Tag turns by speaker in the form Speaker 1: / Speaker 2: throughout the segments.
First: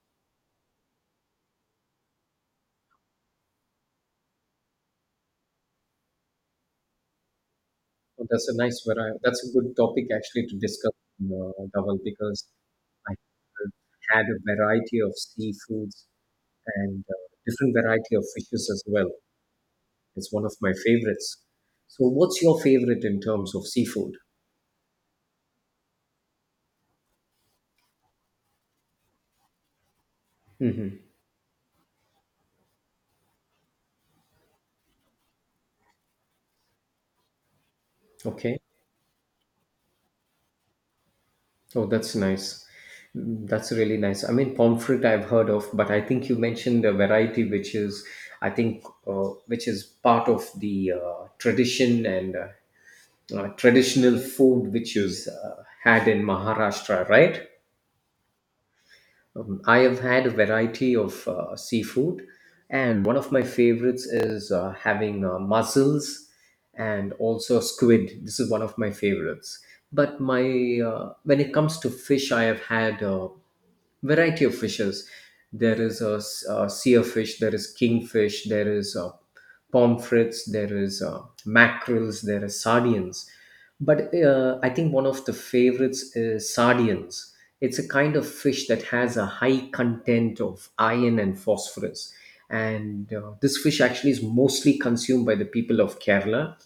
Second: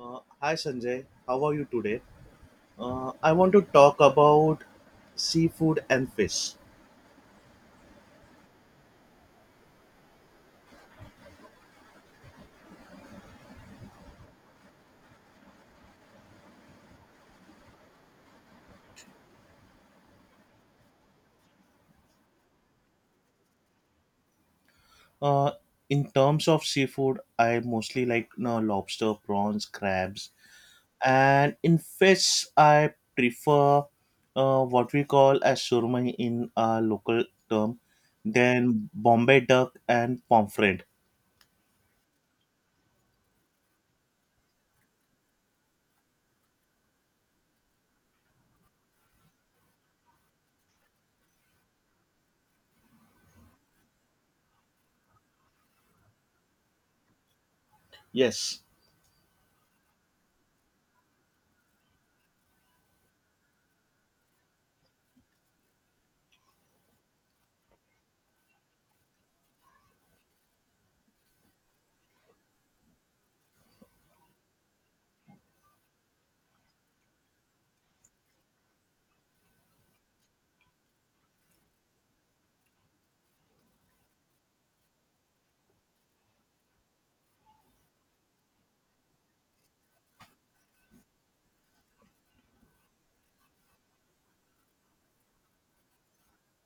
Speaker 1: Hi Sanjay, how are you today? I want to talk about seafood and fish.
Speaker 2: Oh, that's a nice variety. That's a good topic actually to discuss, Dhaval, because I had a variety of seafoods and different variety of fishes as well. It's one of my favorites. So, what's your favorite in terms of seafood?
Speaker 1: Uh, in terms of seafood, I mostly like lobster, prawns, crabs,
Speaker 2: Mm-hmm.
Speaker 1: and in fish, I prefer what we call as surmai in our local term,
Speaker 2: Okay.
Speaker 1: then Bombay duck and pomfret.
Speaker 2: Oh, that's nice. Mm, that's really nice. I mean, pomfret I've heard of, but I think you mentioned a variety which is, I think, which is part of the tradition and traditional food which is had in Maharashtra, right?
Speaker 1: Yes.
Speaker 2: I have had a variety of seafood, and one of my favorites is having mussels and also squid. This is one of my favorites. But my when it comes to fish, I have had variety of fishes. There is a sea of fish, there is kingfish, there is pomfrets, there is mackerels, there is sardines. But I think one of the favorites is sardines. It's a kind of fish that has a high content of iron and phosphorus. And this fish actually is mostly consumed by the people of Kerala.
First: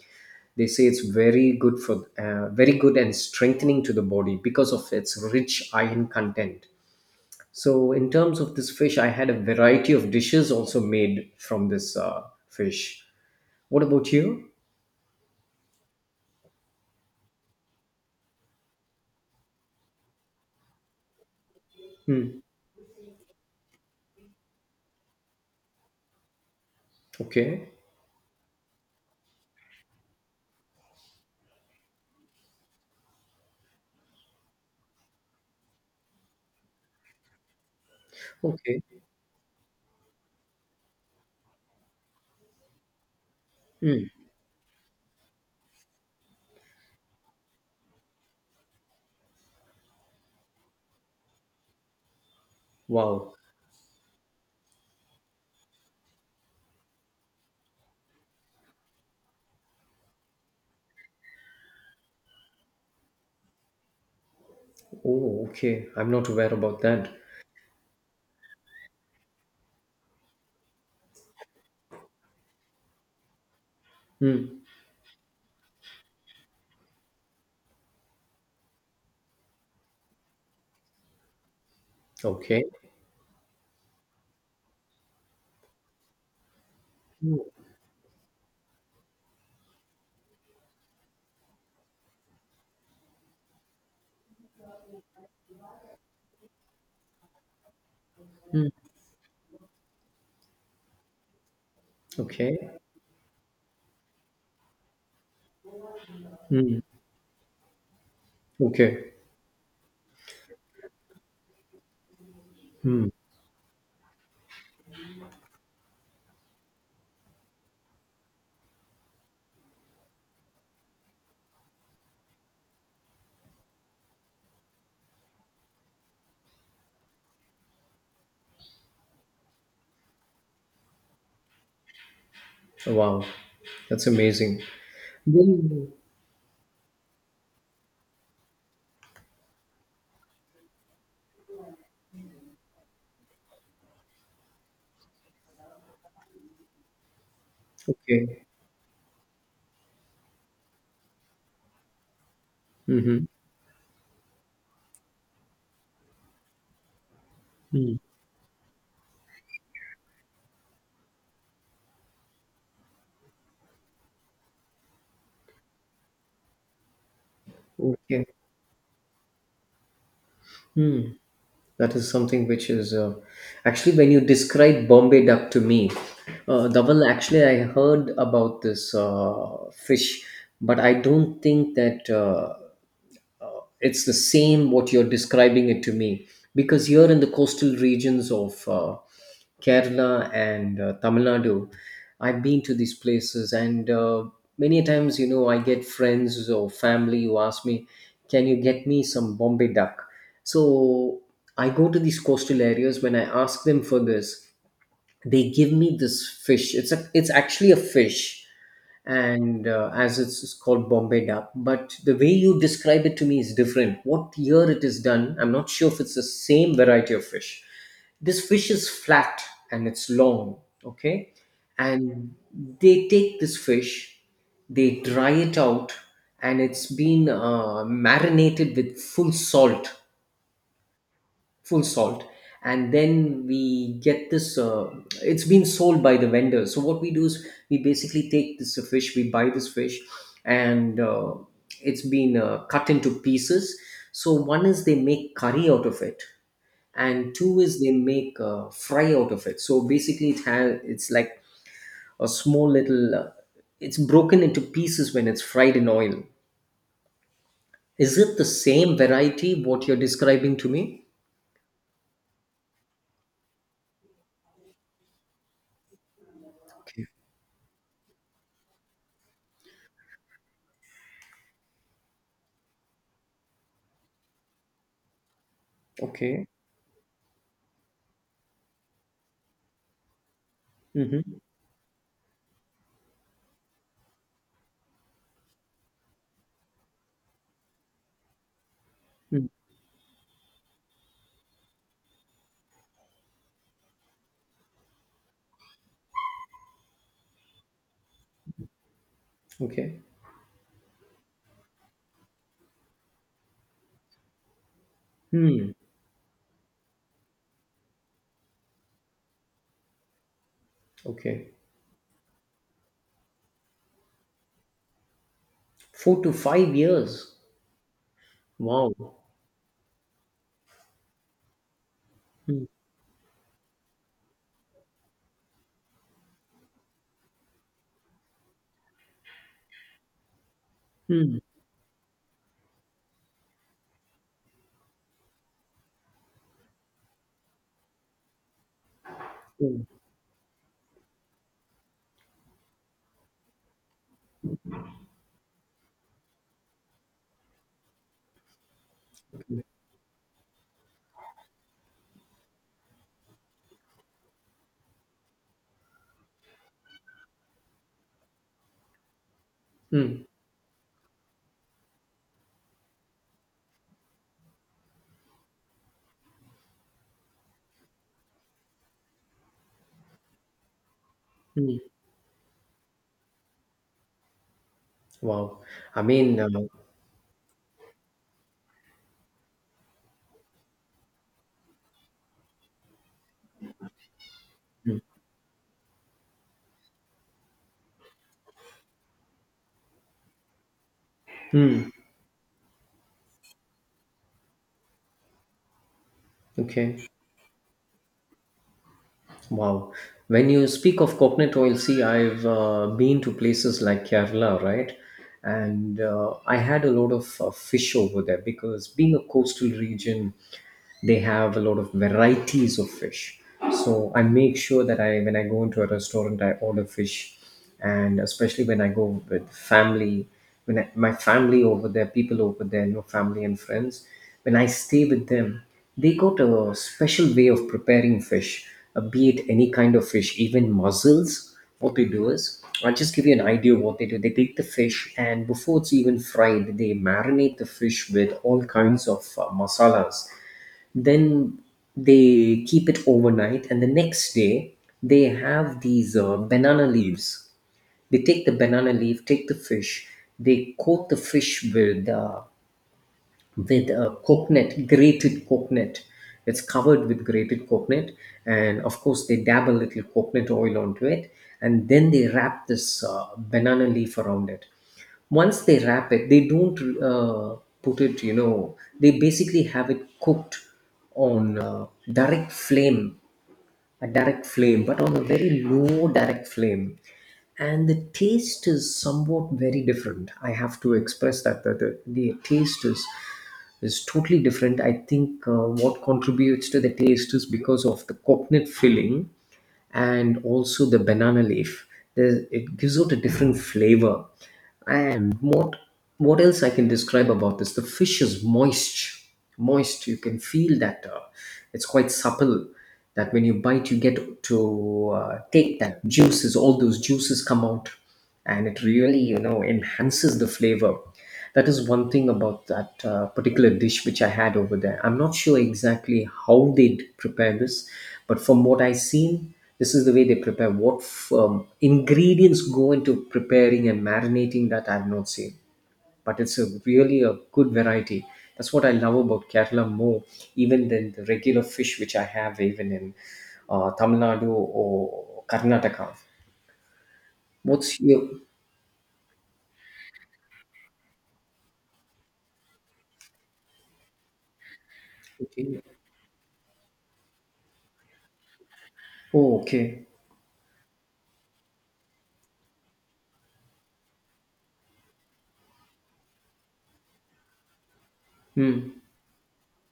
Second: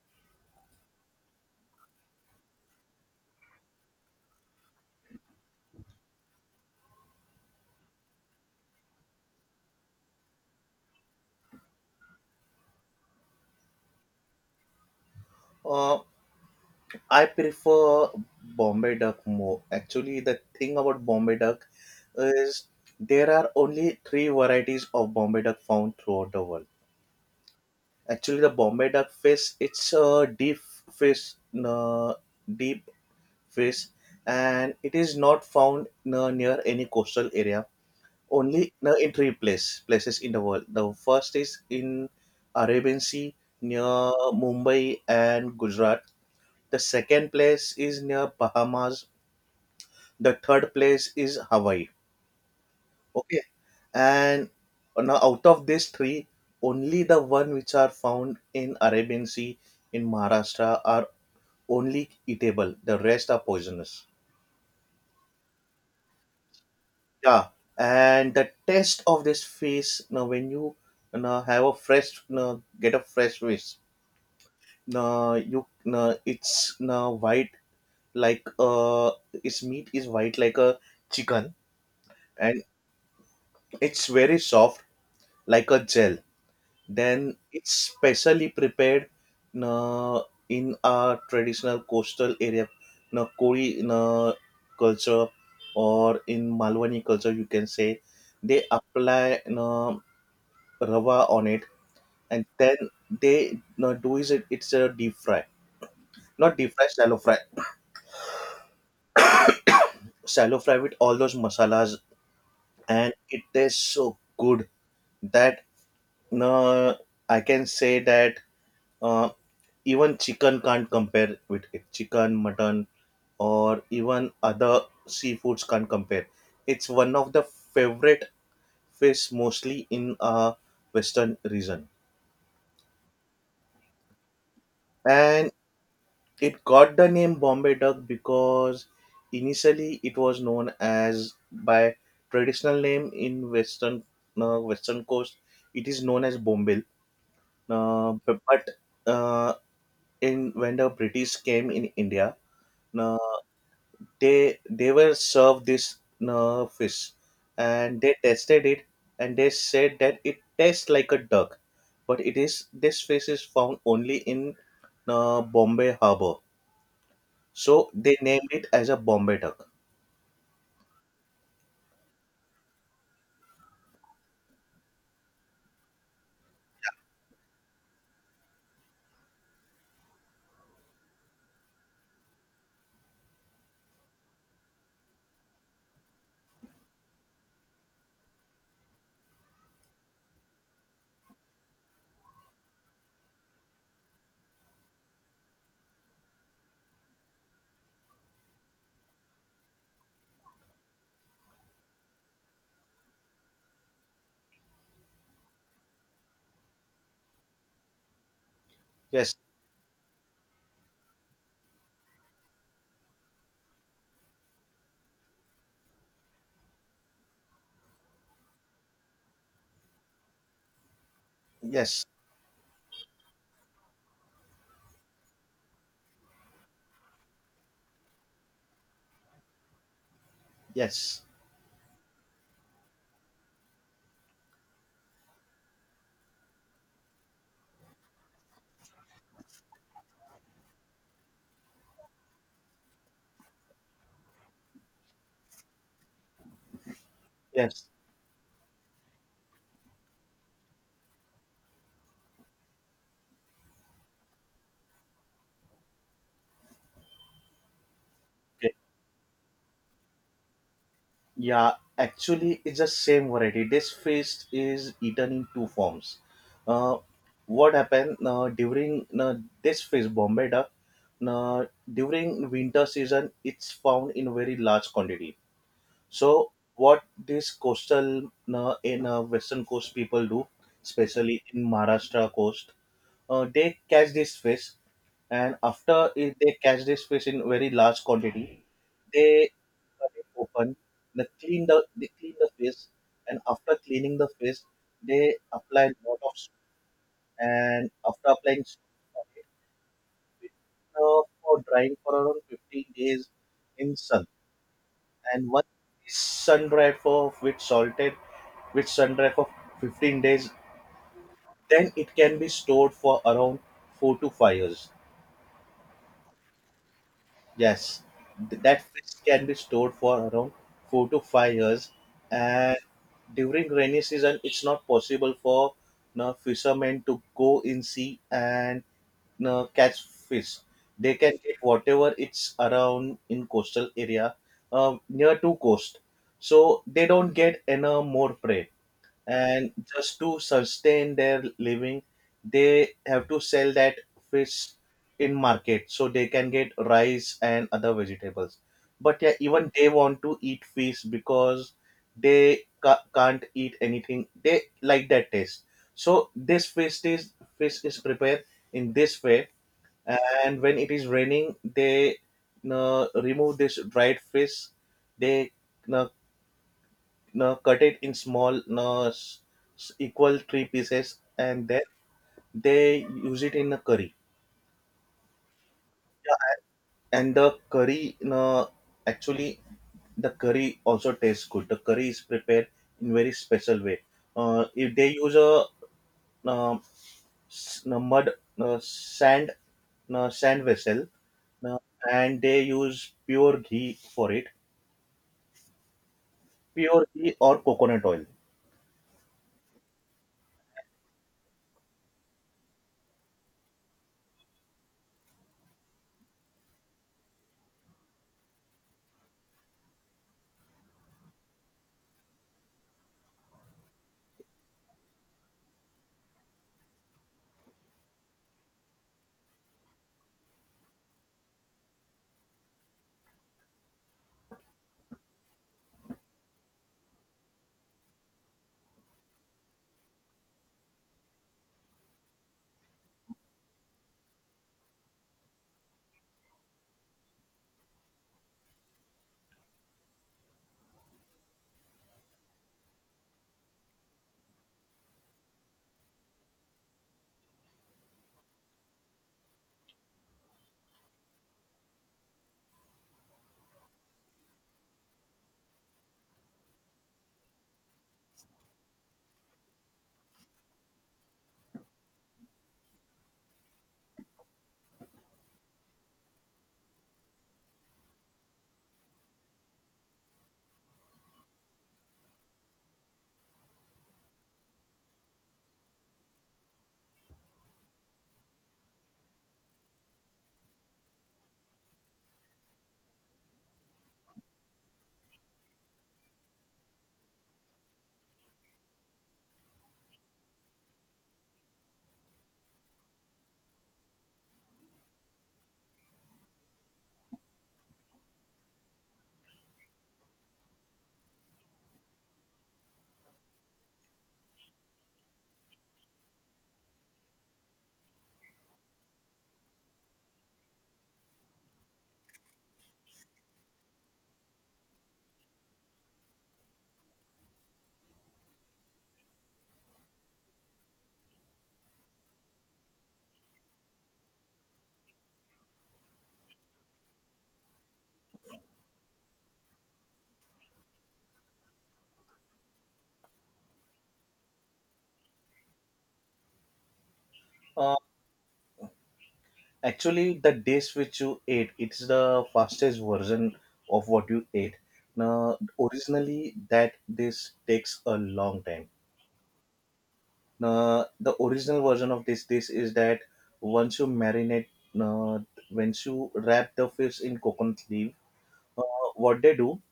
Speaker 2: They say it's very good for, very good and strengthening to the body because of its rich iron content. So, in terms of this fish, I had a variety of dishes also made from this fish. What about you?
Speaker 1: Uh, I prefer Bombay duck more. Actually, the thing about Bombay duck is there are only three varieties of Bombay duck found throughout the world.
Speaker 2: Okay.
Speaker 1: Actually, the Bombay duck fish, it's a fish, uh, deep fish, and it is not found near any coastal area. Only
Speaker 2: Okay.
Speaker 1: in three places in the world. The first is in Arabian Sea near
Speaker 2: Mm.
Speaker 1: Mumbai and Gujarat. The second place is near Bahamas, the third place is Hawaii.
Speaker 2: Wow.
Speaker 1: Okay, and now out of these three, only the one which are found in Arabian Sea in Maharashtra are only eatable. The rest are poisonous.
Speaker 2: Oh, okay. I'm not aware about that.
Speaker 1: Yeah, and the taste of this fish. Now, when you now have a fresh, now get a fresh fish.
Speaker 2: Mm.
Speaker 1: Now you now it's now white, like its meat is white like a chicken, and
Speaker 2: Okay.
Speaker 1: it's very soft like a gel. Then
Speaker 2: Mm.
Speaker 1: it's specially prepared uh, in our traditional coastal area, Kori culture, or in Malwani culture, you can say. They apply rava on it, and
Speaker 2: Okay.
Speaker 1: then they do it's a deep fry, not deep
Speaker 2: Mm.
Speaker 1: fry, shallow fry,
Speaker 2: Okay.
Speaker 1: shallow fry with all those masalas, and it tastes so good that uh, I can say that uh, even chicken can't compare with it. Chicken, mutton, or even other seafoods can't compare. It's one of the favorite fish mostly in a western region.
Speaker 2: Wow. That's amazing.
Speaker 1: And
Speaker 2: Then-
Speaker 1: it got the name Bombay duck because initially it was known as by traditional name in western western coast. It is known as Bombil.
Speaker 2: Okay.
Speaker 1: But, uh, in when the British came in India, uh,
Speaker 2: Mm-hmm.
Speaker 1: they were served this fish, and they tested it, and they said that it tastes like a duck, but it is this fish is found only in Bombay harbor, so they
Speaker 2: Okay.
Speaker 1: named it as a Bombay duck.
Speaker 2: Hmm. That is something which is actually when you describe Bombay duck to me, Dhaval, actually I heard about this fish, but I don't think that. It's the same what you're describing it to me because here in the coastal regions of Kerala and Tamil Nadu, I've been to these places, and many times, you know, I get friends or family who ask me, "Can you get me some Bombay duck?" So I go to these coastal areas. When I ask them for this, they give me this fish. It's actually a fish,
Speaker 1: Yes,
Speaker 2: and it's called Bombay Dab. But the way you describe it to me is different. What year it is done, I'm not sure if it's the same variety of fish. This fish is flat and it's long, okay?
Speaker 1: yes,
Speaker 2: And they take this fish, they dry it out, and it's been marinated with full salt,
Speaker 1: yes,
Speaker 2: full salt, and then we get this it's been sold by the vendor. So what we do is we basically take this fish we buy this fish, and it's been cut into pieces. So one is they make curry out of it, and two is
Speaker 1: yes.
Speaker 2: they make fry out of it. So basically it has, it's like a small little it's broken into pieces when it's fried in oil. Is it the same variety what you're describing to me?
Speaker 1: Yeah, actually, it's the same variety. This feast is eaten in two forms. Uh,
Speaker 2: Okay.
Speaker 1: what happened during this feast, Bombay duck, uh, during winter season, it's found in very large quantity.
Speaker 2: Okay.
Speaker 1: So, what these coastal in western coast people do,
Speaker 2: Hmm.
Speaker 1: especially in Maharashtra coast, they catch this fish, and after it, they catch this fish in very large quantity. They cut it open, they clean the fish, and after cleaning the fish, they apply lot of soap, and after applying soap on it,
Speaker 2: Okay.
Speaker 1: it, for drying for around 15 days in sun. And once
Speaker 2: Hmm.
Speaker 1: it's sun dried for with salted with sun dried for 15 days,
Speaker 2: Okay.
Speaker 1: then it can be stored for around 4 to 5 years.
Speaker 2: 4 to 5 years.
Speaker 1: Yes, that
Speaker 2: Wow.
Speaker 1: fish can be stored for around 4 to 5 years,
Speaker 2: Hmm.
Speaker 1: and during rainy season, it's not possible for no fishermen to go in sea and no, catch fish. They can
Speaker 2: Hmm.
Speaker 1: get whatever it's around in coastal area, near to coast. So they don't get any more prey, and
Speaker 2: Hmm.
Speaker 1: just to sustain their living, they have to sell that fish in market, so they can get rice and other vegetables, but yeah, even they want to eat fish because they can't eat anything. They like that taste. So this fish is prepared in this way.
Speaker 2: Hmm.
Speaker 1: And when it is raining, they remove this dried fish. They uh, no, cut it in small, no, s- s- equal three pieces, and
Speaker 2: Hmm.
Speaker 1: then they use it in a curry.
Speaker 2: Wow. I mean,
Speaker 1: And the curry, no, actually the curry also tastes good. The curry is prepared in very special way, if
Speaker 2: hmm.
Speaker 1: they use a um, no, mud, no, sand, no, sand vessel, no,
Speaker 2: Hmm.
Speaker 1: and they use pure ghee for it,
Speaker 2: Okay.
Speaker 1: pure ghee or coconut oil.
Speaker 2: Wow. When you speak of coconut oil, see, I've been to places like Kerala, right? And I had a lot of fish over there because being a coastal region, they have a lot of varieties of fish. So I make sure that I, when I go into a restaurant, I order fish, and especially when I go with family, my family over there, people over there, you know, family and friends, when I stay with them, they got a special way of preparing fish, be it any kind of fish, even mussels. What they do is, I'll just give you an idea of what they do. They take the fish and before it's even fried, they marinate the fish with all kinds of masalas. Then they keep it overnight, and the next day they have these banana leaves. They take the banana leaf, take the fish, they coat the fish with coconut, grated coconut. It's covered with grated coconut, and of course they dab a little coconut oil onto it, and then they wrap this banana leaf around it. Once they wrap it, they don't put it. You know, they basically have it cooked on direct flame, a direct flame, but on a very low direct flame, and the taste is somewhat very different. I have to express that the taste is totally different. I think what contributes to the taste is because of the coconut filling and also the banana leaf. There's, it gives out a different flavor. And what else I can describe about this? The fish is moist, moist. You can feel that it's quite supple. That when you bite, you get to take that juices. All those juices come out, and it really, you know, enhances the flavor. That is one thing about that particular dish which I had over there. I'm not sure exactly how they prepare this, but from what I've seen, this is the way they prepare. Ingredients go into preparing and marinating that I've not seen, but it's a really a good variety. That's what I love about Kerala more, even than the regular fish which I have even in Tamil Nadu or Karnataka.
Speaker 1: Uh,
Speaker 2: What's your
Speaker 1: Actually, the dish which you ate, it's the fastest version of what you ate. Now,
Speaker 2: okay?
Speaker 1: originally, that this takes a long time.
Speaker 2: Oh, okay.
Speaker 1: Now, the original version of this dish is that once you marinate, uh, once you wrap the fish in coconut leaf, uh,
Speaker 2: Hmm.
Speaker 1: what they do,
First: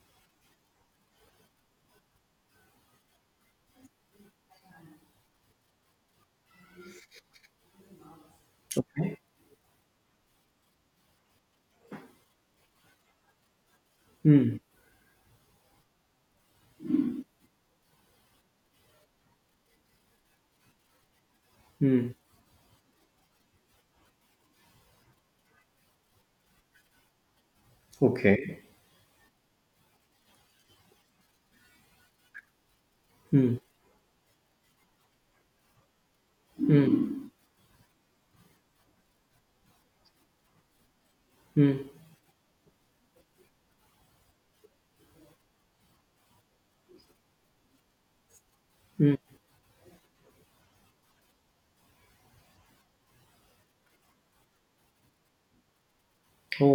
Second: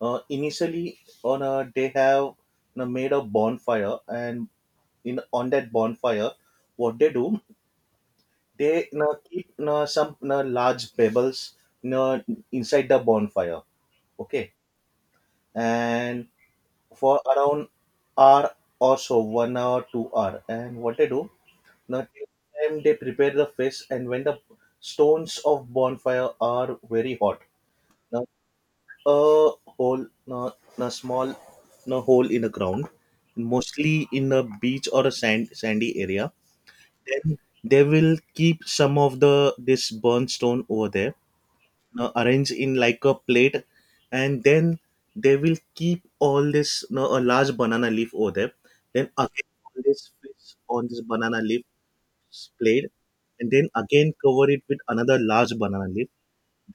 Speaker 1: initially on a, they have made a bonfire, and in on that bonfire, what they do, they
Speaker 2: Okay.
Speaker 1: keep some large pebbles you know, inside the bonfire. Okay,
Speaker 2: Hmm.
Speaker 1: and for around hour or so, 1 hour, 2 hour, and what they do now,
Speaker 2: Hmm.
Speaker 1: time they prepare the fish, and when the stones of bonfire are very hot, now
Speaker 2: Okay.
Speaker 1: a hole, now a small, now hole in the ground,
Speaker 2: Hmm.
Speaker 1: mostly in a beach or a sandy area,
Speaker 2: Hmm.
Speaker 1: then they will keep some of the this burnt stone over there,
Speaker 2: Hmm.
Speaker 1: arrange in like a plate, and then they will keep all this a large banana leaf over there, then
Speaker 2: Hmm.
Speaker 1: again all this fish on this banana leaf plate, and then again cover it with another large banana leaf,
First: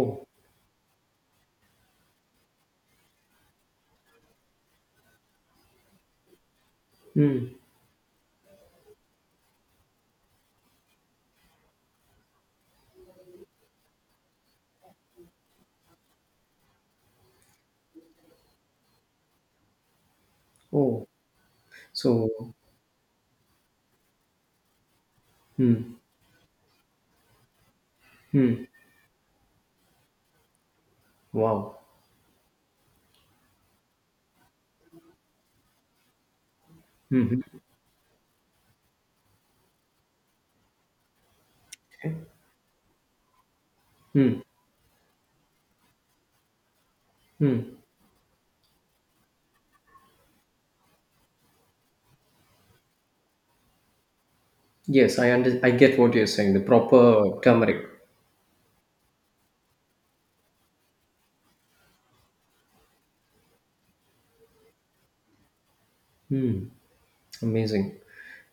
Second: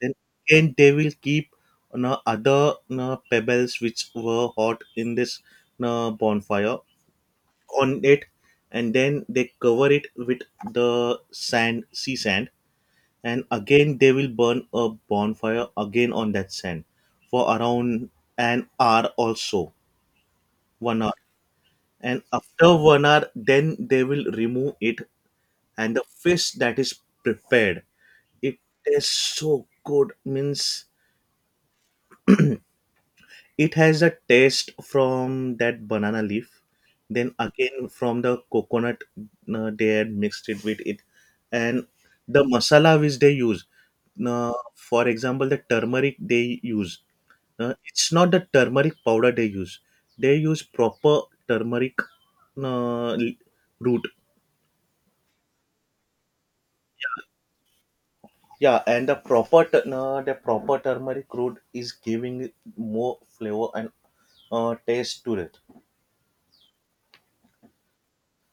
Speaker 1: then again they will keep other pebbles which were hot in this bonfire
Speaker 2: Hmm.
Speaker 1: on it, and then they cover it with the sand sea sand, and again they will burn a bonfire again on that sand for around an hour or so, one
Speaker 2: Oh.
Speaker 1: hour And
Speaker 2: So
Speaker 1: after 1 hour, then they will remove it, and
Speaker 2: hmm.
Speaker 1: the fish that is prepared, it
Speaker 2: Hmm.
Speaker 1: tastes so good, means
Speaker 2: Wow.
Speaker 1: it has a taste from that banana leaf, then
Speaker 2: Mm-hmm.
Speaker 1: again from the coconut they had mixed it with it, and
Speaker 2: Okay.
Speaker 1: the masala which they use.
Speaker 2: Hmm.
Speaker 1: For example, the turmeric they use.
Speaker 2: Mm.
Speaker 1: It's not the turmeric powder they use. They use proper turmeric uh, l- root.
Speaker 2: Yes, I under, I get what you're saying. The proper turmeric.
Speaker 1: Yeah, and the proper turmeric root is giving it more flavor and taste to it.
Speaker 2: Hmm. Amazing.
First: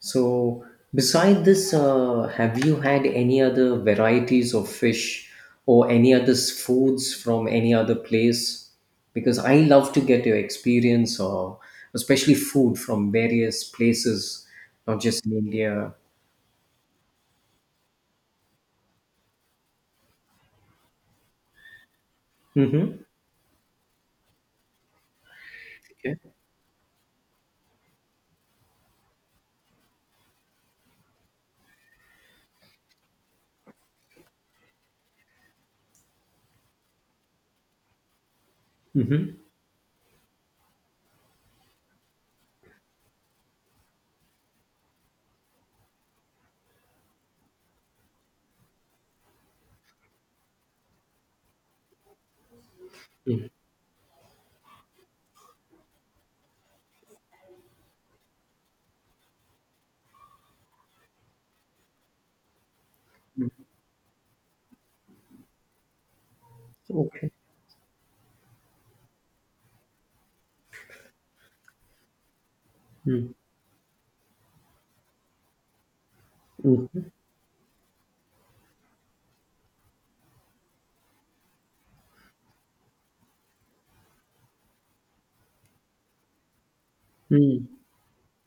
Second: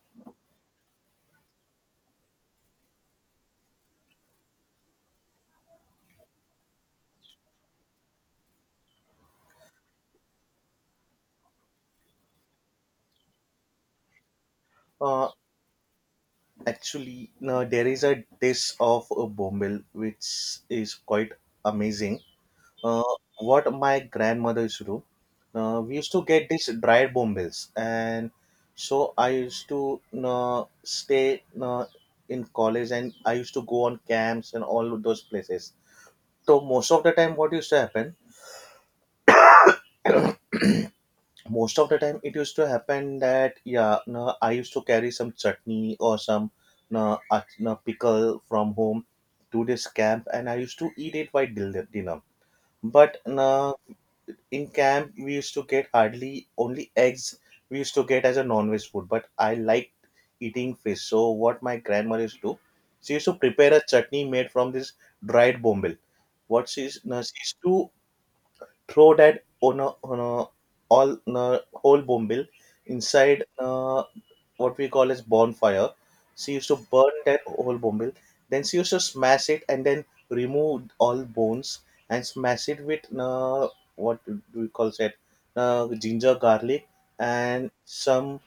Speaker 2: So, beside this, have you had any other varieties of fish or any other foods from any other place? Because I love to get your experience, or especially food from various places, not just
Speaker 1: Uh,
Speaker 2: in India.
Speaker 1: Actually, no, there is a dish of a bombil which is quite amazing.
Speaker 2: Mm-hmm.
Speaker 1: Uh, what my grandmother used to do, we used
Speaker 2: Okay.
Speaker 1: to get these dried bombils, and so I used to stay in college, and I used to go on camps and all those places. So most of the time, what used to happen?
Speaker 2: Mm-hmm.
Speaker 1: Most of the time it used to happen that yeah, no, I used to carry some chutney or some no, no, pickle from home to this camp, and I used to eat it while dinner. But no, in camp we used to get hardly only eggs, we used to get as a non-veg food, but I liked eating fish. So what my grandmother used to do, she used to
Speaker 2: Mm-hmm.
Speaker 1: prepare a chutney made from this dried bombil. What she's, no,
Speaker 2: Okay.
Speaker 1: she used to throw that on a all on a whole bombil
Speaker 2: Mm.
Speaker 1: inside what we call as bonfire. She used to
Speaker 2: Mm-hmm.
Speaker 1: burn that whole bombil. Then she used to smash it and then remove all bones, and smash it with what do we call that, ginger, garlic,
Speaker 2: Mm.
Speaker 1: and some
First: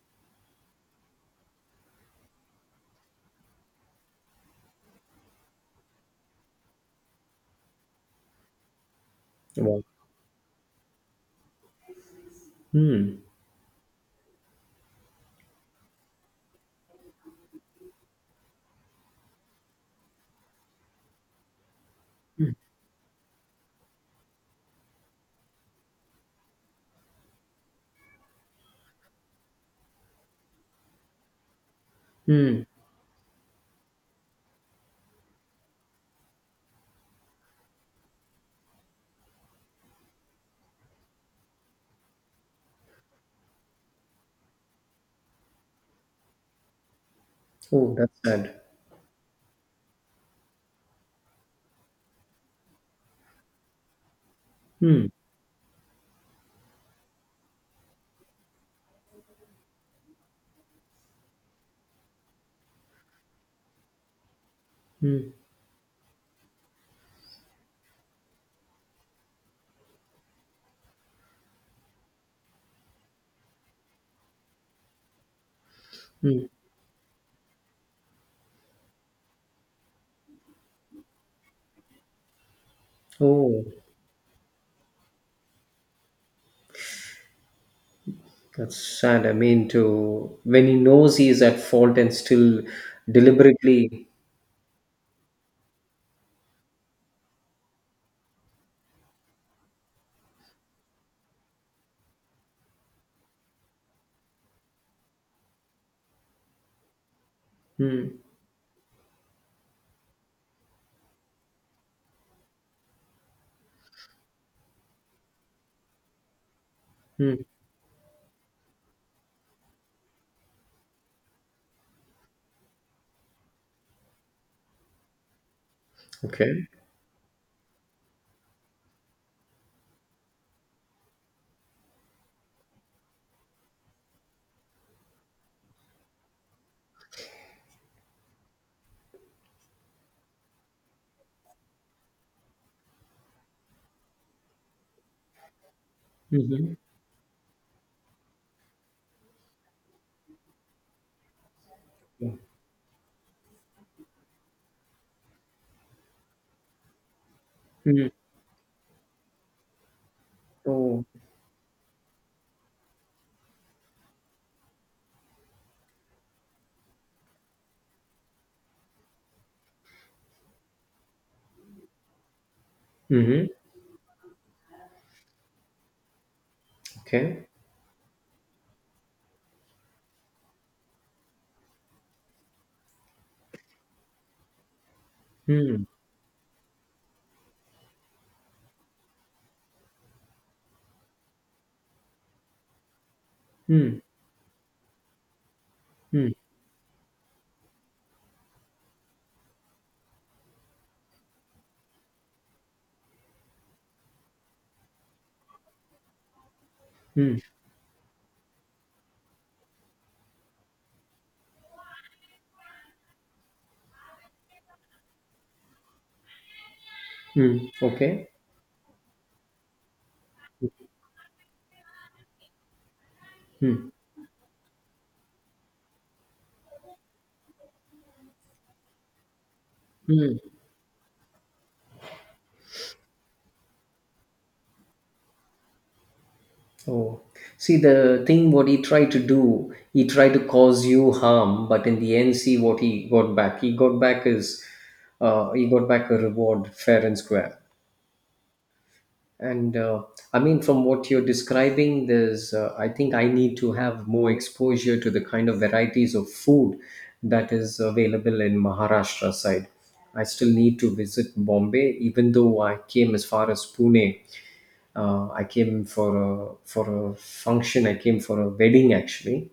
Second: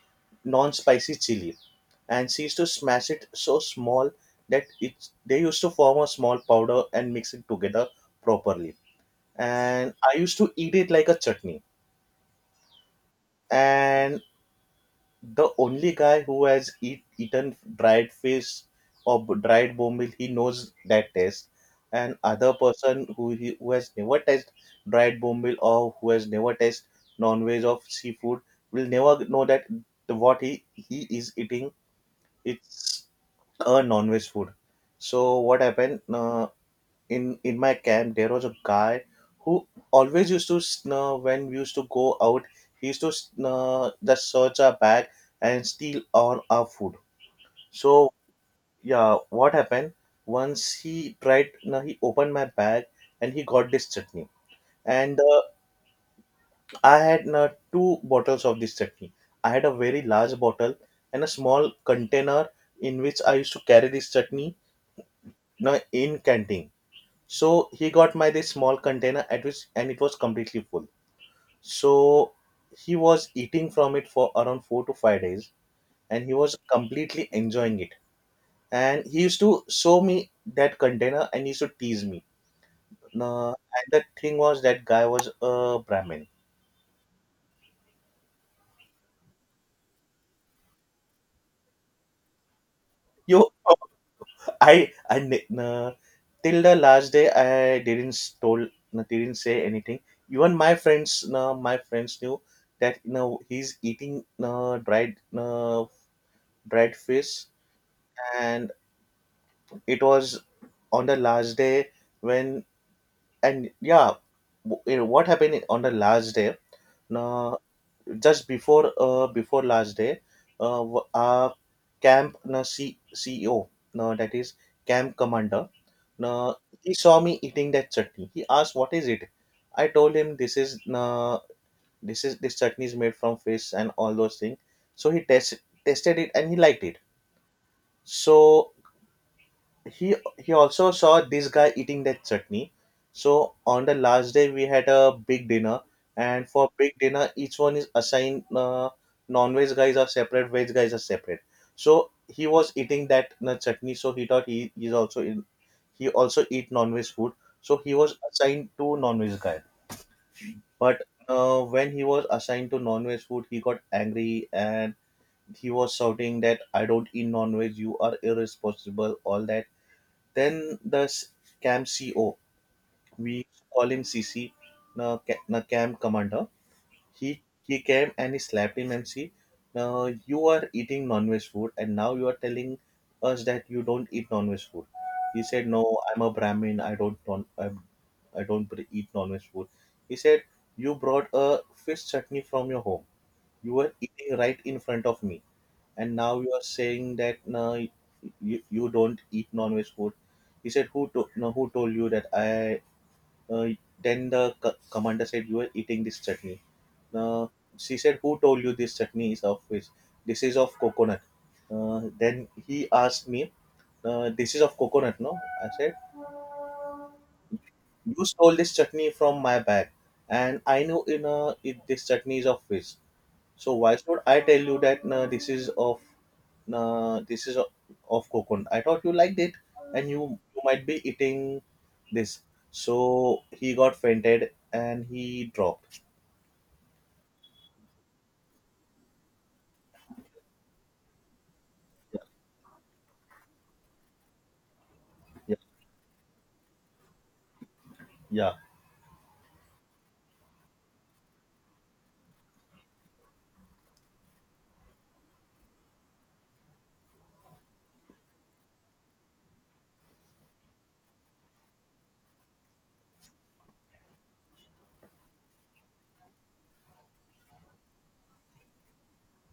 Speaker 1: non-spicy chili. And she used to smash it so small that it they used to form a small powder and mix it together properly,
Speaker 2: Wow.
Speaker 1: and I used to eat it like a chutney.
Speaker 2: Mm.
Speaker 1: And the only guy who has eaten dried fish or dried bombil, he knows that taste. And other person who who has never tasted dried bombil or who has never tasted non-veg of seafood will never know that what he is eating,
Speaker 2: Mm.
Speaker 1: it's a non-veg food. So what happened? In my camp there was a guy who always used to when we used to go out, he used to just search our bag and steal all our food.
Speaker 2: Oh,
Speaker 1: So
Speaker 2: that's sad.
Speaker 1: yeah, what happened, once he tried, now he opened my bag, and he got this chutney,
Speaker 2: Mm.
Speaker 1: and I had two bottles of this chutney. I had a very large bottle and a small container in which I used to carry this chutney,
Speaker 2: Mm.
Speaker 1: now in canteen. So he got my this small container at which, and it was completely full. So he was eating from it for around 4 to 5 days, and he
Speaker 2: Mm.
Speaker 1: was completely enjoying it. And he used to show me that container and he used to tease me.
Speaker 2: Oh.
Speaker 1: And the thing was that guy was a Brahmin.
Speaker 2: That's sad. I mean, to, when he knows he is at fault and still
Speaker 1: Yo,
Speaker 2: deliberately.
Speaker 1: I, I ne- uh, till the last day I didn't say anything. Even my friends knew that he's eating dried bread fish
Speaker 2: Hmm.
Speaker 1: and it was on the last day when and what happened on the last day.
Speaker 2: Hmm.
Speaker 1: Now just before before last day, our camp na ceo, that is camp commander. uh,
Speaker 2: Okay.
Speaker 1: he saw me eating that chutney. He asked, what is it? I told him, this is na, this is this chutney is made from fish and all those things. So he tested it and he liked it. So he also saw this guy eating that chutney. So on the last day we had a big dinner, and for
Speaker 2: Mm-hmm.
Speaker 1: big dinner each one is assigned, non-veg guys are separate, veg guys are separate. So he was eating that chutney, so he thought he is also in, he also eat non-veg food. So he
Speaker 2: Hmm.
Speaker 1: was assigned to non-veg guy. But
Speaker 2: Oh.
Speaker 1: when he was assigned to non-veg food, he got angry and he was shouting that I don't eat non-veg, you are irresponsible, all that. Then camp CO,
Speaker 2: Mm-hmm.
Speaker 1: we call him C C, the camp commander.
Speaker 2: Okay.
Speaker 1: He came and he slapped him and, see, now you are eating non-veg food and now you are telling us that you don't eat non-veg food. He said,
Speaker 2: Hmm.
Speaker 1: no, I'm a Brahmin. I don't br- eat non-veg food. He said, you brought a fish chutney from your home. You were
Speaker 2: Hmm.
Speaker 1: eating right in front of me, and
Speaker 2: Hmm.
Speaker 1: now you are saying that no, you don't eat non-veg food. He said, who to, no, who told you that I? Uh, then commander said, you are eating this chutney.
Speaker 2: Hmm.
Speaker 1: Uh, she said, who told you this chutney is of fish? This is of coconut. Then he asked me, this is of coconut, no? I said,
Speaker 2: Hmm.
Speaker 1: you
Speaker 2: Okay.
Speaker 1: stole this chutney from my bag, and I know this chutney is of fish. So
Speaker 2: Hmm.
Speaker 1: why should I tell you that nah, this is of nah, of coconut? I thought you liked it, and
Speaker 2: Hmm.
Speaker 1: you might be eating this. So he got fainted and he dropped.
Speaker 2: Oh. See, the thing what he tried to do, he tried to cause you harm, but in the end, see what he got back. He got back his,
Speaker 1: Yeah,
Speaker 2: he got back a reward, fair and square.
Speaker 1: yeah,
Speaker 2: And I mean, from what you're describing, there's, I think I need to have more exposure to the kind of varieties of food that is available in Maharashtra side. I still need to visit Bombay, even though I came as far as Pune. I came for for a function, I came for a wedding actually.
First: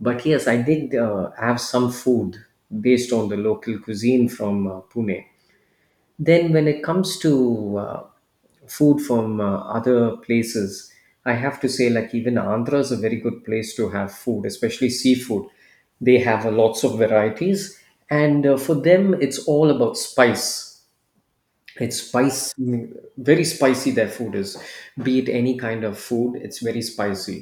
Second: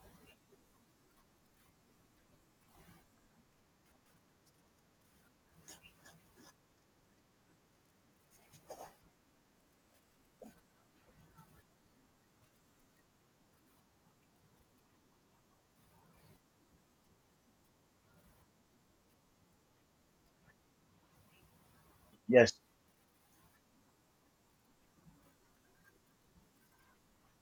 Speaker 2: But yes, I did have some food based on the local cuisine from Pune. Then when it comes to food from other places, I have to say, like, even Andhra is a very good place to have food, especially seafood. They have a lots of varieties, and for them it's all about spice. It's
Speaker 1: yes,
Speaker 2: spice, mm, very spicy their food is, be it any kind of food, it's very spicy.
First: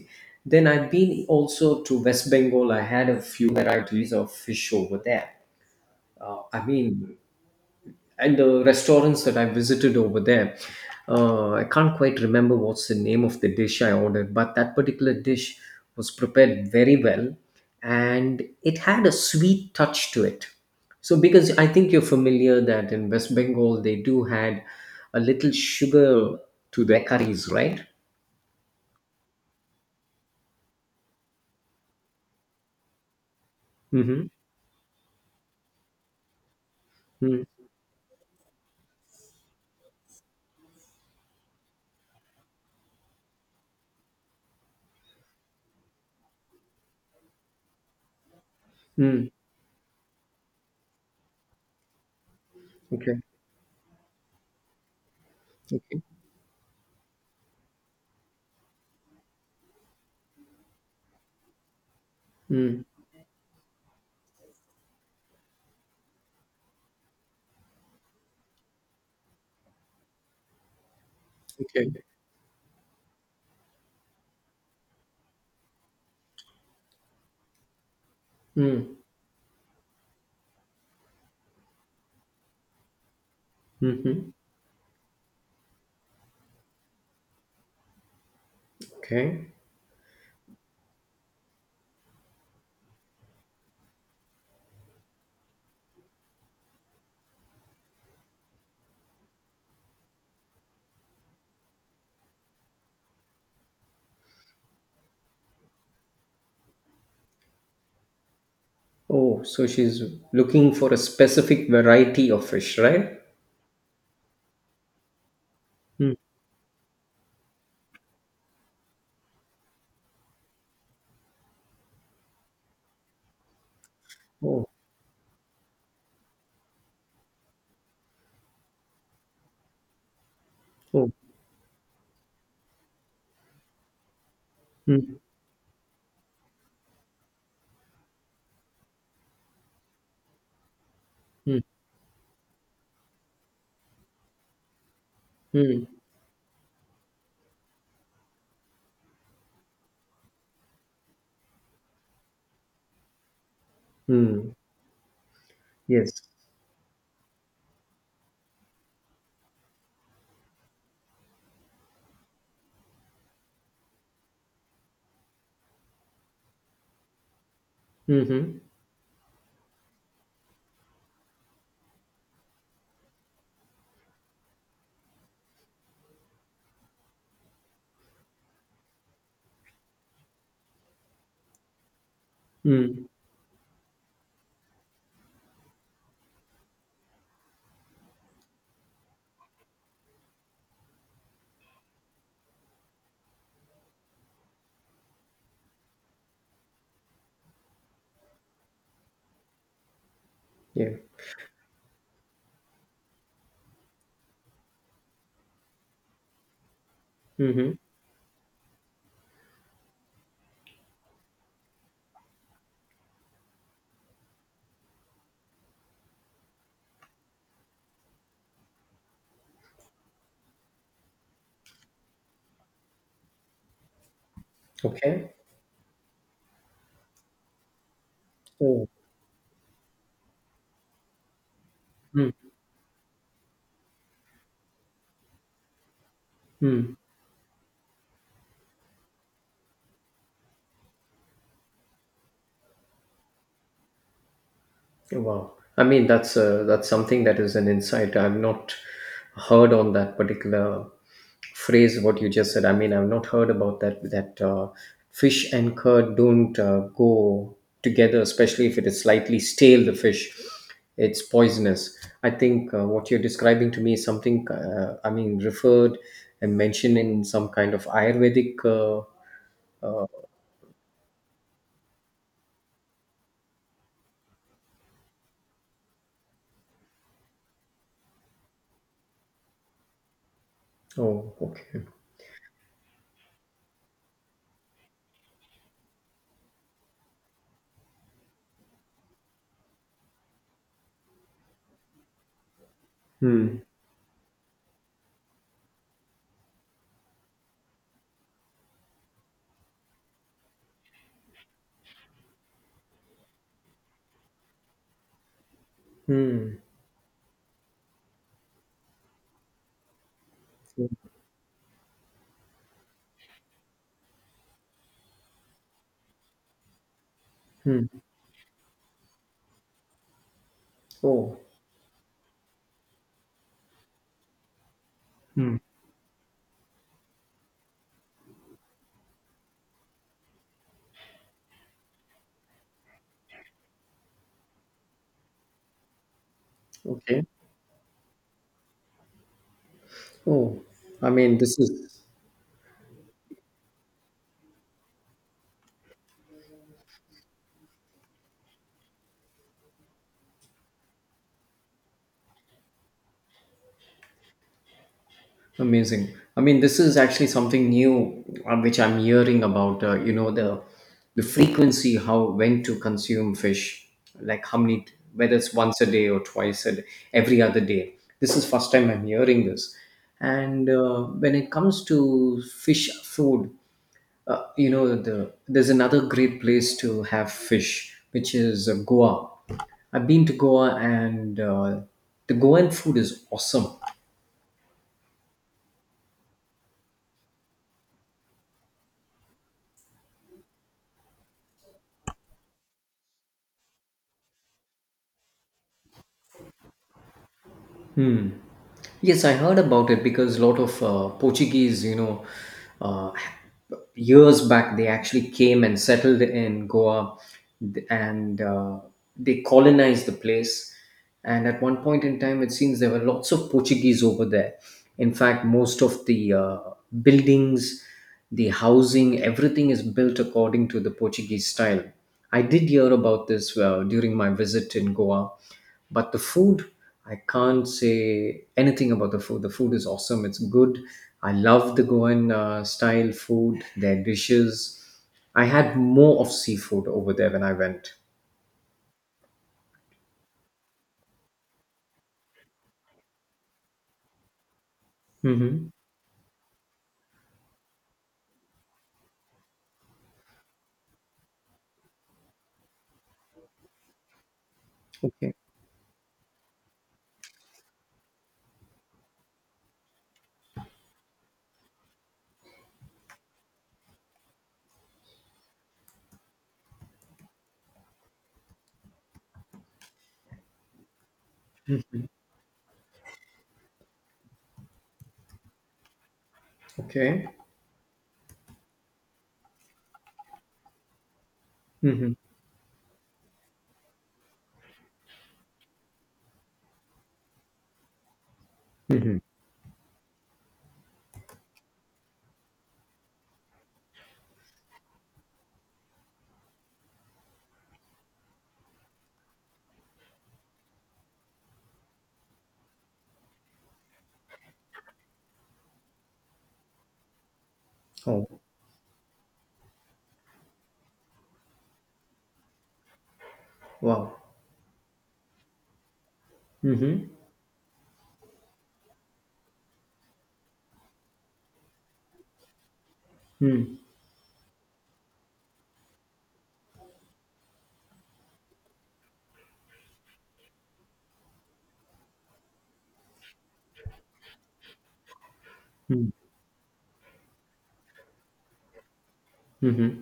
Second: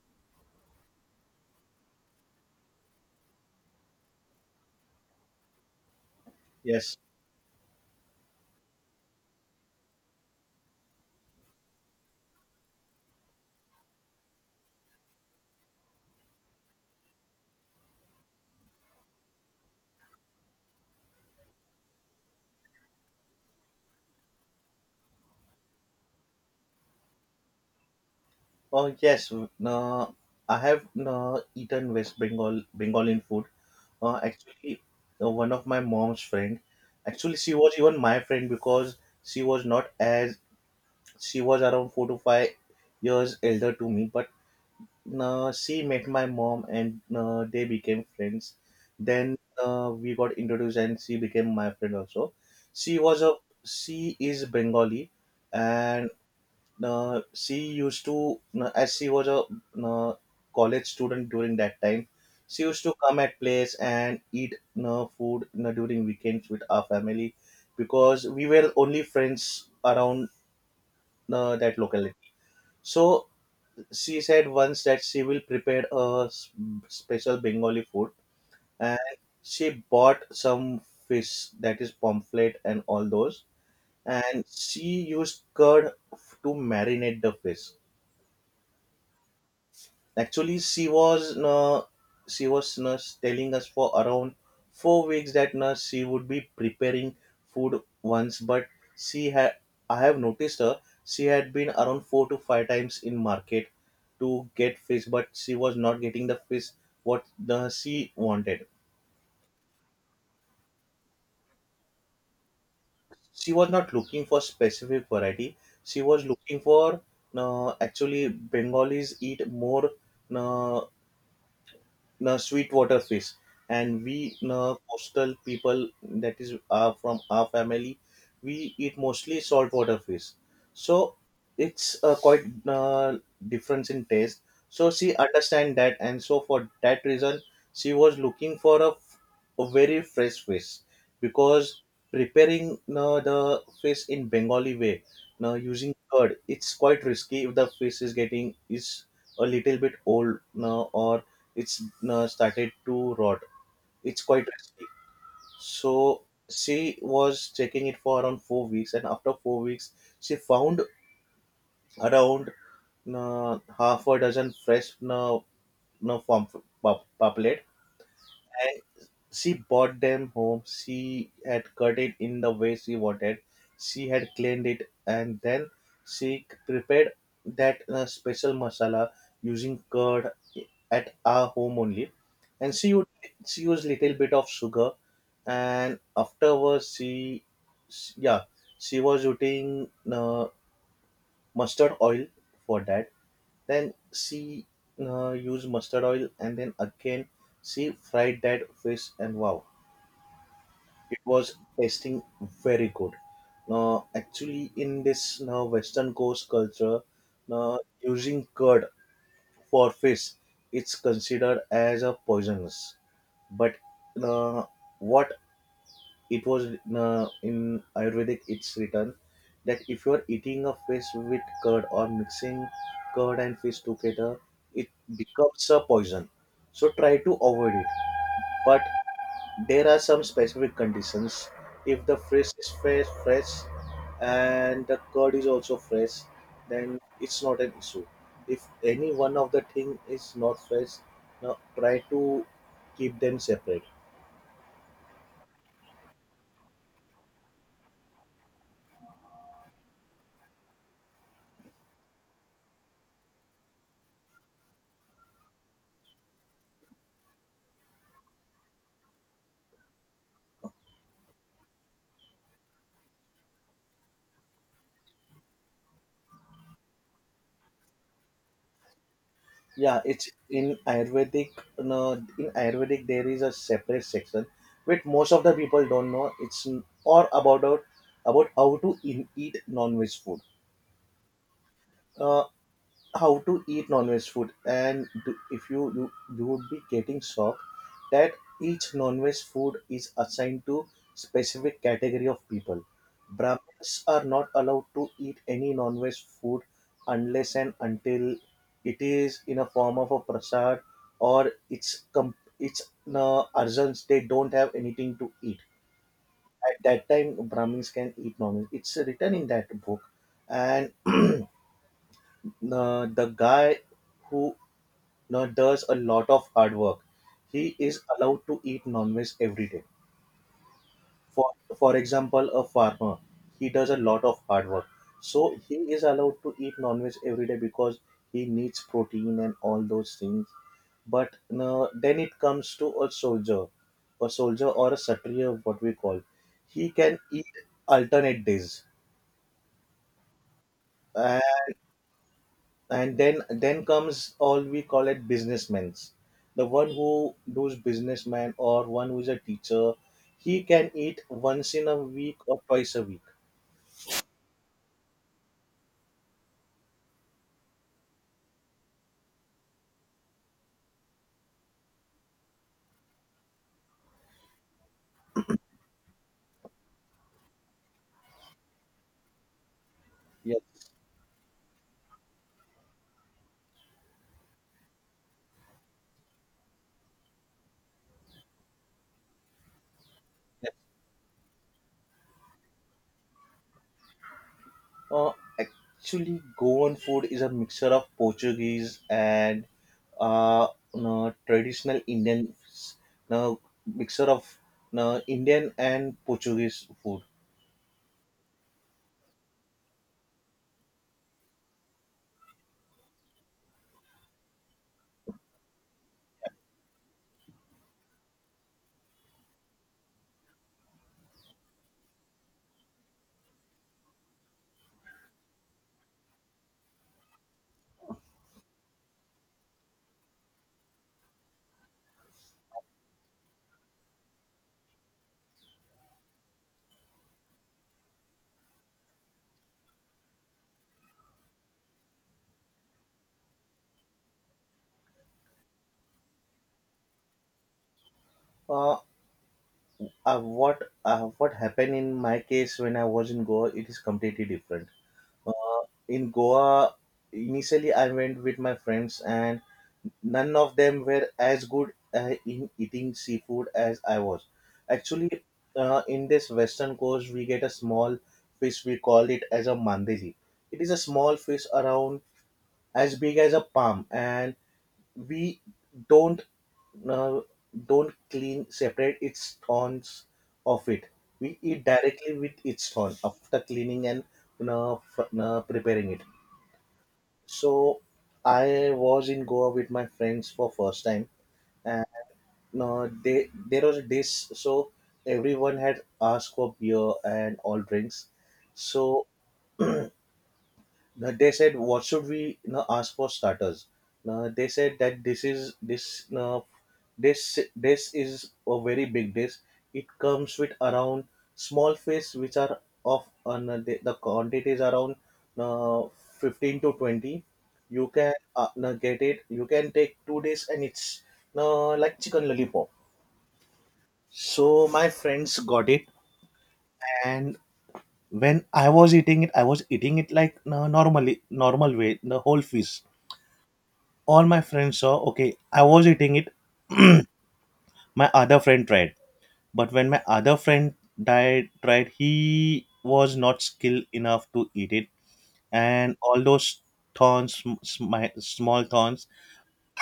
Speaker 2: Then I've been also to West Bengal, I had a few varieties of fish over there. I
Speaker 1: yes.
Speaker 2: mean, and the restaurants that I visited over there, I can't quite remember what's the name of the dish I ordered, but that particular dish was prepared very well, and it had a sweet touch to it. So, because I think you're familiar that in West Bengal they do had a little sugar to their curries, right?
Speaker 1: Oh yes. Nah, I have nah, eaten West Bengal Bengali food.
Speaker 2: Mm-hmm.
Speaker 1: Actually, one of my mom's friend. Actually, she was even my friend because she was not as she was around 4 to 5 years elder to me, but she met my mom and they became friends.
Speaker 2: Mm-hmm.
Speaker 1: Then we got introduced and she became my friend also. She
Speaker 2: Okay.
Speaker 1: was a She is Bengali.
Speaker 2: Okay.
Speaker 1: And she used to as she was a uh, college student during that time, she used
Speaker 2: Mm.
Speaker 1: to come at place and eat food during weekends with our family, because we were only friends around that
Speaker 2: Okay.
Speaker 1: locality. So she said once that she will prepare a special Bengali food.
Speaker 2: Mm.
Speaker 1: And she bought some fish, that is pomfret and all those,
Speaker 2: Mm-hmm.
Speaker 1: and she used to marinate the fish.
Speaker 2: Okay.
Speaker 1: Actually, she was telling us for around 4 weeks that she would be preparing food once, but she had, I have noticed her, she had been around 4 to 5 times in market to get fish, but she was not getting the fish what the she wanted.
Speaker 2: Oh, so she's looking for a specific variety of fish, right?
Speaker 1: She was not looking for specific variety. She
Speaker 2: Mm.
Speaker 1: was looking for actually Bengalis eat more. Uh, Sweetwater fish, and we
Speaker 2: Oh,
Speaker 1: coastal people, that is from our family, we eat mostly saltwater fish.
Speaker 2: oh,
Speaker 1: So it's quite difference in taste. So she
Speaker 2: mm,
Speaker 1: understand that, and so for that reason, she was looking for a very fresh fish,
Speaker 2: mm,
Speaker 1: because preparing the fish in Bengali way, now
Speaker 2: mm,
Speaker 1: using curd, it's quite risky if the fish is getting is a little bit old now, or it's started to rot. It's quite
Speaker 2: mm.
Speaker 1: risky.
Speaker 2: Yes.
Speaker 1: So she was checking it for around 4 weeks, and after 4 weeks, she found around half a dozen fresh no farm poplet.
Speaker 2: Mm-hmm.
Speaker 1: She brought them home. She had cut it in the way she wanted. She had cleaned it, and then she prepared that special masala using curd at our home only. And
Speaker 2: Mm.
Speaker 1: she used little bit of sugar, and afterwards she, yeah, she was using mustard oil for that. Then she used mustard oil, and then again she fried that fish, and wow,
Speaker 2: Yeah.
Speaker 1: it was tasting very good. Now actually in this now western coast culture,
Speaker 2: Mm-hmm.
Speaker 1: now using curd for fish, it's considered as a poisonous, but uh, what it was in ayurvedic it's written that if you're eating a fish with curd, or mixing curd and fish together, it
Speaker 2: Okay.
Speaker 1: becomes a poison, so try to avoid it. But
Speaker 2: Oh.
Speaker 1: there are some specific conditions. If the
Speaker 2: Mm,
Speaker 1: fish is fresh, fresh, and the curd is also fresh,
Speaker 2: mm.
Speaker 1: then it's not an issue. If any one of the thing is not fresh, now try to keep them separate.
Speaker 2: Wow. I mean, that's something that is an insight. I've not heard on that particular phrase what you just said. I mean, I've not heard about that fish and curd don't go together, especially if it is slightly stale. The fish, it's poisonous. I think what you're describing to me is something. I mean, referred and mentioned in some kind of Ayurvedic.
Speaker 1: Yeah, it's in Ayurvedic. No, in Ayurvedic there is a separate section, which most of the people don't know. It's about how to eat non-veg food.
Speaker 2: Oh, okay.
Speaker 1: Uh, how to eat non-veg food and if you you would be getting shocked that each non-veg food is assigned to specific category of people.
Speaker 2: Hmm.
Speaker 1: Brahmins are not allowed to eat any non-veg food unless and until it is in a form of a prasad, or it's arjans, they don't have anything to eat.
Speaker 2: Hmm.
Speaker 1: At that time brahmins can eat non-veg, it's written in that book. And the guy who know, does a lot of hard work, he
Speaker 2: Hmm.
Speaker 1: is allowed to eat non-veg every day.
Speaker 2: Oh,
Speaker 1: For for example, a farmer, he does a lot of hard work. So
Speaker 2: hmm.
Speaker 1: he is allowed to eat non-veg every day because he needs protein and all those things. But no, then it comes to a soldier or a satriya, what we call. He can
Speaker 2: Okay.
Speaker 1: eat alternate days.
Speaker 2: Oh, I mean, this is
Speaker 1: And then comes all we call it businessmen's, the one who does businessman or one who is a teacher, he can eat once in a week or twice a week.
Speaker 2: amazing. I mean, this is actually something new, which I'm hearing about. You know, the frequency, how when to consume fish, like how many, whether it's once a day or twice a day, every other day. This is first time I'm hearing this.
Speaker 1: Yes.
Speaker 2: And when it comes to fish food, you know, there's another great place to have fish, which is Goa. I've been to
Speaker 1: Yes.
Speaker 2: Goa, and the Goan food is awesome.
Speaker 1: uh, Actually goan food is a mixture of portuguese and uh, no, traditional indian, no, mixture of no, indian and portuguese food.
Speaker 2: Yes, I heard about it because a lot of Portuguese, you know, uh, years back, they actually came and settled in Goa, th- and they colonized the place. And at one point in time, it seems there were lots of Portuguese over there. In fact, most of the buildings, the housing, everything is built according to the Portuguese style. I did hear about this during my visit in Goa, but the food, I can't say anything about the food. The food is awesome, it's good. I love the Goan style food, their dishes. I had more of seafood over there when I went.
Speaker 1: uh, what happened in my case when I was in Goa, it is completely different.
Speaker 2: Mm-hmm.
Speaker 1: Uh, in Goa, initially I went with my friends, and none of them were as good in eating seafood as I was. Actually,
Speaker 2: Okay.
Speaker 1: in this western coast, we get a small fish. We call it as a mandeli. It is a small fish around as big as a palm, and we don't uh, don't clean separate its thorns of it. We eat directly with its thorn after cleaning and preparing it.
Speaker 2: Okay.
Speaker 1: So I was in Goa with my friends for first time, and
Speaker 2: Mm-hmm.
Speaker 1: no, they there was this so everyone had asked for beer and all drinks.
Speaker 2: Mm-hmm.
Speaker 1: So they said, "What should we now ask for starters?" Now, they said that this is this now this is a very big dish. It comes with around small fish, which are of no, the quantity is around now 15 to 20. You can
Speaker 2: Oh,
Speaker 1: no, get it. You can take 2 days, and it's now like chicken lollipop.
Speaker 2: wow.
Speaker 1: So my friends got it,
Speaker 2: Mm-hmm.
Speaker 1: and when I was eating it, I was eating it like no, normally normal way, the whole fish.
Speaker 2: Mm-hmm.
Speaker 1: All my friends saw, okay, I was eating it. My other friend tried, but when my other friend died tried, he was not skilled enough to eat it, and all those thorns, small thorns
Speaker 2: Mm-hmm.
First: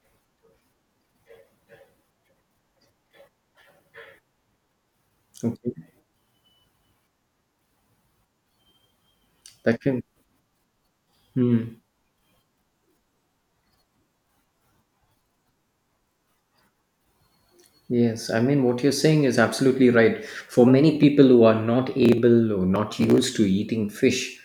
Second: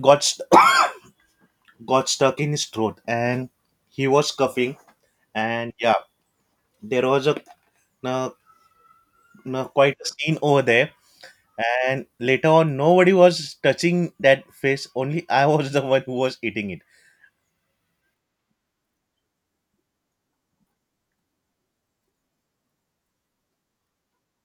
Speaker 1: got st- got stuck in his throat and he was coughing
Speaker 2: Okay.
Speaker 1: and yeah there was a, uh
Speaker 2: That
Speaker 1: quite
Speaker 2: can.
Speaker 1: a scene over there.
Speaker 2: Mm.
Speaker 1: And later on nobody was touching that fish. Only I was the one who was eating it.
Speaker 2: Yes, I mean, what you're saying is absolutely right. For many people who are not able or not used to eating fish,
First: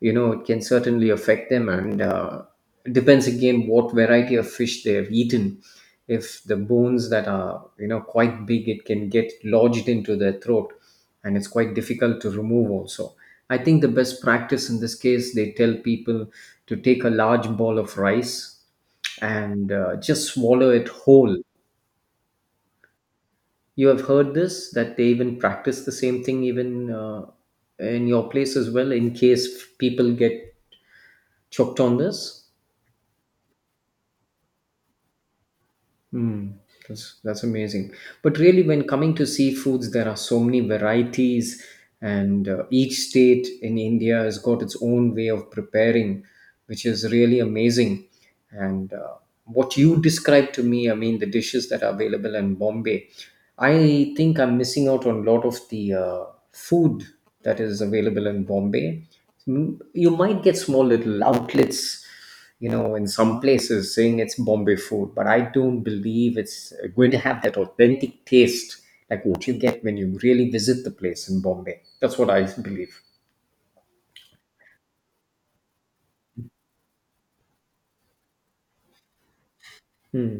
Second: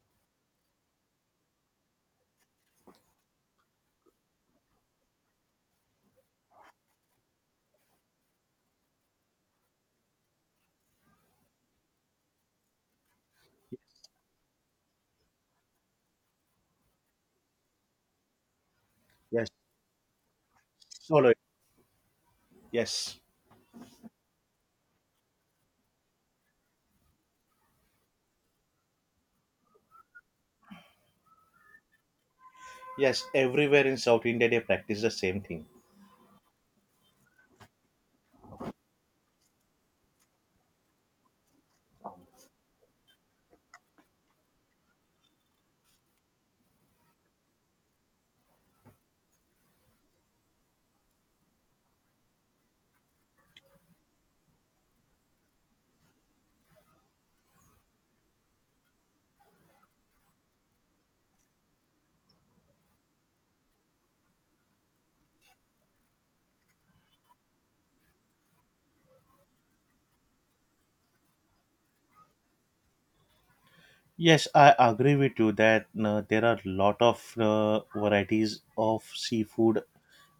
Speaker 2: you know, it can certainly affect them. And it depends again what variety of fish they have eaten. If the bones that are, you know, quite big, it can get lodged into their throat, and it's quite difficult to remove also. I think the best practice in this case, they tell people to take a large ball of rice
Speaker 1: Yes,
Speaker 2: and just swallow it
Speaker 1: solo,
Speaker 2: whole.
Speaker 1: yes.
Speaker 2: You have heard this that they even practice the same thing even in your place as well in case people get choked on this.
Speaker 1: Yes, everywhere in South India they practice the same thing.
Speaker 2: Mm, that's amazing. But really, when coming to seafoods, there are so many varieties, and each state in India has got its own way of preparing, which is really amazing. And what you described to me, I mean, the dishes that are available in Bombay, I think I'm missing out on a lot of the food that is available in Bombay. Mm, you might get small little outlets, you know, in some places saying it's Bombay food, but I don't believe it's going to have that authentic taste like what you get when you really visit the place in Bombay. That's what I believe.
Speaker 1: Yes, I agree with you that there are a lot of varieties of seafood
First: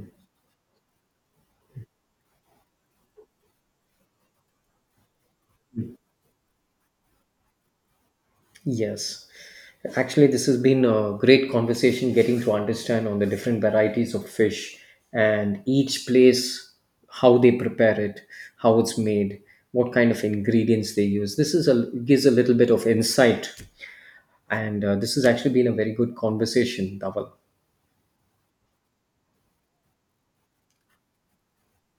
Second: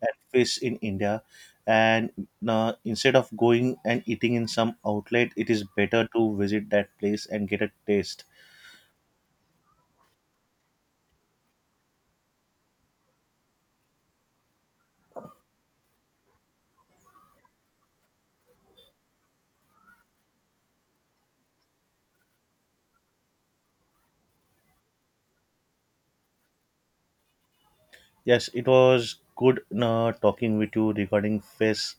Speaker 1: and fish in India, and instead of going and eating in some outlet, it is better to visit that place and get a taste.
Speaker 2: Yes. Actually, this has been a great conversation getting to understand on the different varieties of fish and each place, how they prepare it, how it's made, what kind of ingredients they use. This is a gives a little bit of insight, and this has actually been a very good conversation, Dawal.
Speaker 1: Yes, it was good talking with you regarding fish,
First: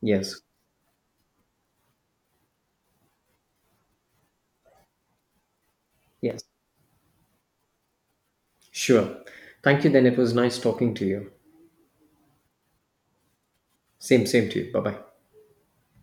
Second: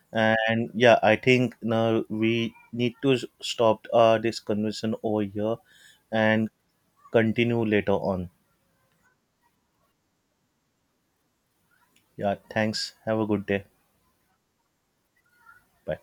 Speaker 2: Yes.
Speaker 1: and yeah, I think we need to stop this conversation over here
Speaker 2: Yes.
Speaker 1: and continue later on.
Speaker 2: Sure. Thank you. Then it was nice talking to you.
Speaker 1: Yeah, thanks. Have a good day.
Speaker 2: Same, same to you. Bye bye.
Speaker 1: Bye.